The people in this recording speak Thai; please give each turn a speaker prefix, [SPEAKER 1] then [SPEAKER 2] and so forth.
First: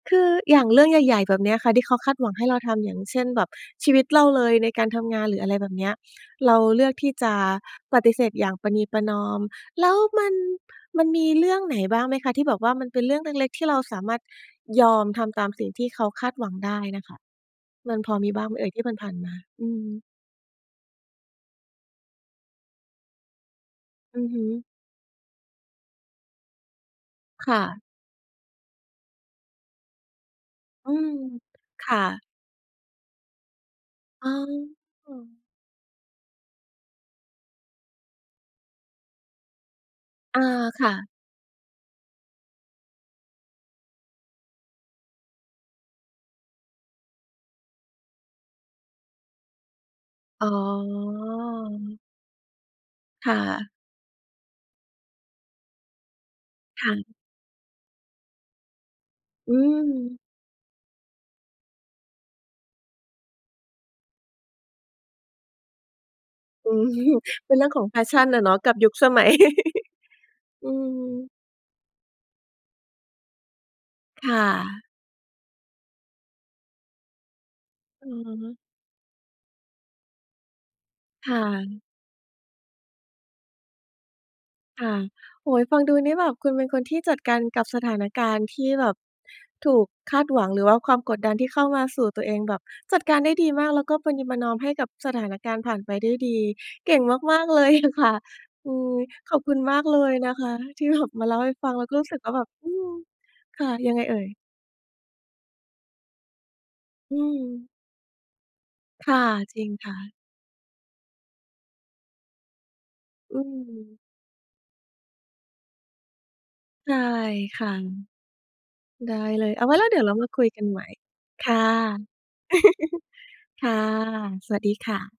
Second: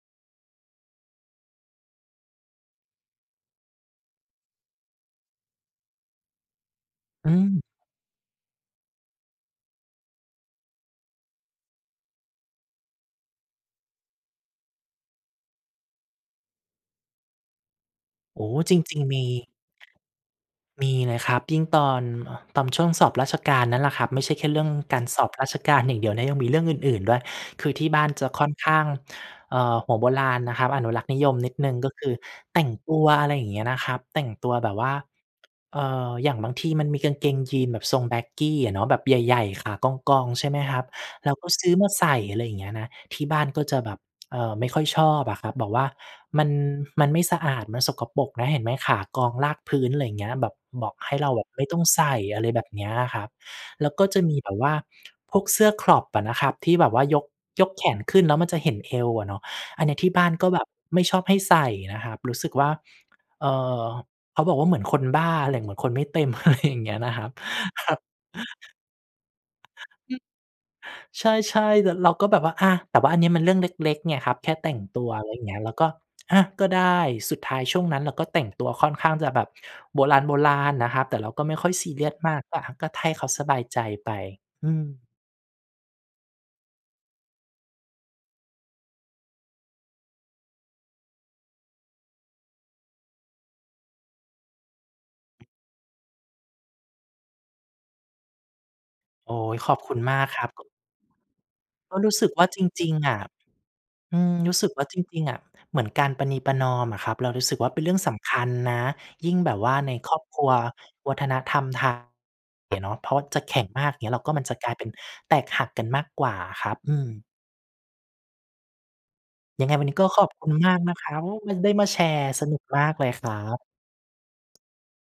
[SPEAKER 1] คืออย่างเรื่องใหญ่ ๆ แบบเนี้ยค่ะที่เขาคาดหวังให้เราทำ อย่างเช่น แบบชีวิตเราเลยในการทำงานหรืออะไรแบบเนี้ย เราเลือกที่จ
[SPEAKER 2] อ
[SPEAKER 1] ะ
[SPEAKER 2] ืม
[SPEAKER 1] ปฏิเสธอย่างประนีประนอม แล้วมัน มันมีเรื่องไหนบ้างไหมคะ? ที่แบบว่ามันเป็นเรื่องเล็ก ๆ ที่เราสามารถยอมทำตามสิ่งที่เขาคาดหวังได้น่ะค่ะ มันพอมี
[SPEAKER 2] โ
[SPEAKER 1] บ
[SPEAKER 2] อ
[SPEAKER 1] ้
[SPEAKER 2] ้
[SPEAKER 1] างไหมเอ่ย?
[SPEAKER 2] จ
[SPEAKER 1] ที่
[SPEAKER 2] ริง
[SPEAKER 1] ผ่า
[SPEAKER 2] ๆ
[SPEAKER 1] น
[SPEAKER 2] มี
[SPEAKER 1] ๆ มา อืม
[SPEAKER 2] มีเลยครับ ยิ่งตอน เอ่อ ตอนช่วงสอบราชการนั่นแหละครับ ไ
[SPEAKER 1] อ
[SPEAKER 2] ม
[SPEAKER 1] ื
[SPEAKER 2] ่ใ
[SPEAKER 1] อ
[SPEAKER 2] ช่
[SPEAKER 1] ฮ
[SPEAKER 2] แค
[SPEAKER 1] ึ
[SPEAKER 2] ่เรื่องการสอบราชการอย่างเดี๋ยวนะ ยังมีเรื่องอื่น ๆ ด้วย
[SPEAKER 1] ค่
[SPEAKER 2] คือ
[SPEAKER 1] ะ
[SPEAKER 2] ที่บ้านจะค่อนข้าง เอ่อ หัวโบราณนะครับ อน
[SPEAKER 1] อ
[SPEAKER 2] ุ
[SPEAKER 1] ื
[SPEAKER 2] รักษ
[SPEAKER 1] ม
[SPEAKER 2] ์นิยมนิดหนึ่ง
[SPEAKER 1] ค
[SPEAKER 2] ก็
[SPEAKER 1] ่
[SPEAKER 2] คือ
[SPEAKER 1] ะ
[SPEAKER 2] แต่งตัว อะไรอย่างเงี้ยนะครับ แต่
[SPEAKER 1] อ
[SPEAKER 2] ง
[SPEAKER 1] ๋
[SPEAKER 2] ตัวแบบว่า
[SPEAKER 1] อ
[SPEAKER 2] เอ่อ อย่างบางทีมันมีกางเกงยีนแบบทรง baggy อะเนาะ แบบใหญ่ ๆ ขากอง
[SPEAKER 1] อ
[SPEAKER 2] ๆ
[SPEAKER 1] า
[SPEAKER 2] ใช่ไหมคร
[SPEAKER 1] ค
[SPEAKER 2] ับ
[SPEAKER 1] ่ะ
[SPEAKER 2] เราก็ซื้อมาใส่ อะไรอย่างเงี้ยนะ ที่บ้านก็จะแบบ เอ่อ ไม่ค่อยชอบอะครับ บอกว่า "มัน มันไม่สะอาด มันสกปรกนะ เห็นไหมขากองลากพื้น" ไรเงี้ย แ
[SPEAKER 1] อ
[SPEAKER 2] บ
[SPEAKER 1] ๋
[SPEAKER 2] บบอกให้เราแบบไม่ต้อง
[SPEAKER 1] อ
[SPEAKER 2] ใส่ อะไรแบบเนี้ยครั
[SPEAKER 1] ค
[SPEAKER 2] บ
[SPEAKER 1] ่ะ
[SPEAKER 2] แล้วก็จะมีแบบว่าพวกเสื้อ crop อะนะครับ ที่
[SPEAKER 1] ค
[SPEAKER 2] แบ
[SPEAKER 1] ่
[SPEAKER 2] บว่
[SPEAKER 1] ะ
[SPEAKER 2] ายก ยกแขนขึ้นแล้วมันจะเห็นเอวอะเนาะ
[SPEAKER 1] อื
[SPEAKER 2] อันเนี้ยที่
[SPEAKER 1] ม
[SPEAKER 2] บ้านก็แบบไม่ชอบให้ใส่นะครับ รู้สึกว่า เอ่อ เขาบอกว่า "เหมือนคนบ้าอะไร เหมือนคนไม่เต็ม" อะไร
[SPEAKER 1] อื
[SPEAKER 2] อย่าง
[SPEAKER 1] ม
[SPEAKER 2] เงี้ยนะครับ
[SPEAKER 1] เป็นเรื่องของ passion อะเนาะ กับยุคสมัย
[SPEAKER 2] อืม
[SPEAKER 1] อื
[SPEAKER 2] ใช
[SPEAKER 1] ม
[SPEAKER 2] ่ ๆ แล้วเราก็แบบว่า อะ แต่ว่าอันนี้มันเรื่องเล็ก ๆ ไง
[SPEAKER 1] ค
[SPEAKER 2] ครั
[SPEAKER 1] ่
[SPEAKER 2] บ แค่แต่ง
[SPEAKER 1] ะ
[SPEAKER 2] ตัว อะไรอย่างเงี้ย เราก็ "อะ ก็ได้" สุดท้ายช่วงนั้น
[SPEAKER 1] อื
[SPEAKER 2] เรา
[SPEAKER 1] อ
[SPEAKER 2] ก็แต่
[SPEAKER 1] ฮ
[SPEAKER 2] ง
[SPEAKER 1] ึ
[SPEAKER 2] ตัวค่อนข้างจะแบบโบราณ ๆ นะครับ แต่เ
[SPEAKER 1] ค
[SPEAKER 2] รา
[SPEAKER 1] ่
[SPEAKER 2] ก็ไม่ค่อย
[SPEAKER 1] ะ
[SPEAKER 2] ซีเรียสมาก ก็ อะ ก็ให้ เขาสบายใจไป อื
[SPEAKER 1] ค่ะ
[SPEAKER 2] ม
[SPEAKER 1] โอ้โฮ ฟังดูนี่แบบคุณเป็นคนที่จัดการกับสถานการณ์ที่แบบถูกคาดหวัง หรือว่าความกดดันที่เข้ามาสู่ตัวเอง แบบจัดการได้ดีมากแล้วก็ประนีประนอมให้กับสถานการณ์ผ่านไปได้ดี เก่งมาก ๆ เลย อะค่ะ อืม
[SPEAKER 2] โอ๊
[SPEAKER 1] ขอบคุ
[SPEAKER 2] ย
[SPEAKER 1] ณ
[SPEAKER 2] ข
[SPEAKER 1] ม
[SPEAKER 2] อบ
[SPEAKER 1] าก
[SPEAKER 2] คุ
[SPEAKER 1] เ
[SPEAKER 2] ณ
[SPEAKER 1] ล
[SPEAKER 2] ม
[SPEAKER 1] ย
[SPEAKER 2] าก
[SPEAKER 1] นะ
[SPEAKER 2] คร
[SPEAKER 1] ค
[SPEAKER 2] ั
[SPEAKER 1] ะ
[SPEAKER 2] บ
[SPEAKER 1] ที่ แบบ มาเล่าให้ฟัง เราก
[SPEAKER 2] ก
[SPEAKER 1] ็
[SPEAKER 2] ็
[SPEAKER 1] รู
[SPEAKER 2] ร
[SPEAKER 1] ้
[SPEAKER 2] ู
[SPEAKER 1] ส
[SPEAKER 2] ้
[SPEAKER 1] ึก
[SPEAKER 2] สึ
[SPEAKER 1] ว่
[SPEAKER 2] ก
[SPEAKER 1] า
[SPEAKER 2] ว
[SPEAKER 1] แบ
[SPEAKER 2] ่า
[SPEAKER 1] บ
[SPEAKER 2] จ
[SPEAKER 1] อื
[SPEAKER 2] ริ
[SPEAKER 1] ม
[SPEAKER 2] ง ๆ อะ
[SPEAKER 1] ค่ะ ยังไงเ
[SPEAKER 2] อ
[SPEAKER 1] อ
[SPEAKER 2] ื
[SPEAKER 1] ่ย?
[SPEAKER 2] ม รู้สึกว่าจริง ๆ อะ เหมือนการประนีประนอมอะคร
[SPEAKER 1] อ
[SPEAKER 2] ั
[SPEAKER 1] ื
[SPEAKER 2] บเรารู้สึกว
[SPEAKER 1] ม
[SPEAKER 2] ่า เป็นเรื่องสำคัญนะ
[SPEAKER 1] ค่ะ
[SPEAKER 2] ยิ่งแบ
[SPEAKER 1] จ
[SPEAKER 2] บ
[SPEAKER 1] ริ
[SPEAKER 2] ว
[SPEAKER 1] ง
[SPEAKER 2] ่า
[SPEAKER 1] ค
[SPEAKER 2] ใน
[SPEAKER 1] ่
[SPEAKER 2] ค
[SPEAKER 1] ะ
[SPEAKER 2] รอบครัววัฒนธรรมไทยอะเนาะ เพราะว่า
[SPEAKER 1] อ
[SPEAKER 2] จ
[SPEAKER 1] ื
[SPEAKER 2] ะแข็งมาก
[SPEAKER 1] ม
[SPEAKER 2] อย่างเงี้ย แล้วก็มันจะกลายเป็นแตกหักกันมากกว่าอะครับ
[SPEAKER 1] ใช
[SPEAKER 2] อื
[SPEAKER 1] ่
[SPEAKER 2] ม
[SPEAKER 1] ค่ะ ได้เลย เอ
[SPEAKER 2] ยั
[SPEAKER 1] า
[SPEAKER 2] ง
[SPEAKER 1] ไ
[SPEAKER 2] ไง
[SPEAKER 1] ว้แ
[SPEAKER 2] ว
[SPEAKER 1] ล
[SPEAKER 2] ั
[SPEAKER 1] ้
[SPEAKER 2] น
[SPEAKER 1] ว
[SPEAKER 2] น
[SPEAKER 1] เ
[SPEAKER 2] ี
[SPEAKER 1] ด
[SPEAKER 2] ้
[SPEAKER 1] ี๋ย
[SPEAKER 2] ก็
[SPEAKER 1] วเรา
[SPEAKER 2] ข
[SPEAKER 1] ม
[SPEAKER 2] อ
[SPEAKER 1] า
[SPEAKER 2] บ
[SPEAKER 1] คุ
[SPEAKER 2] คุ
[SPEAKER 1] ย
[SPEAKER 2] ณ
[SPEAKER 1] กัน
[SPEAKER 2] มา
[SPEAKER 1] ให
[SPEAKER 2] ก
[SPEAKER 1] ม่
[SPEAKER 2] นะครับ โอ้โ
[SPEAKER 1] ค
[SPEAKER 2] ฮ มา
[SPEAKER 1] ่ะ
[SPEAKER 2] ได้มาแชร์ สนุกมากเลยครับ
[SPEAKER 1] ค่ะ สวัสดีค่ะ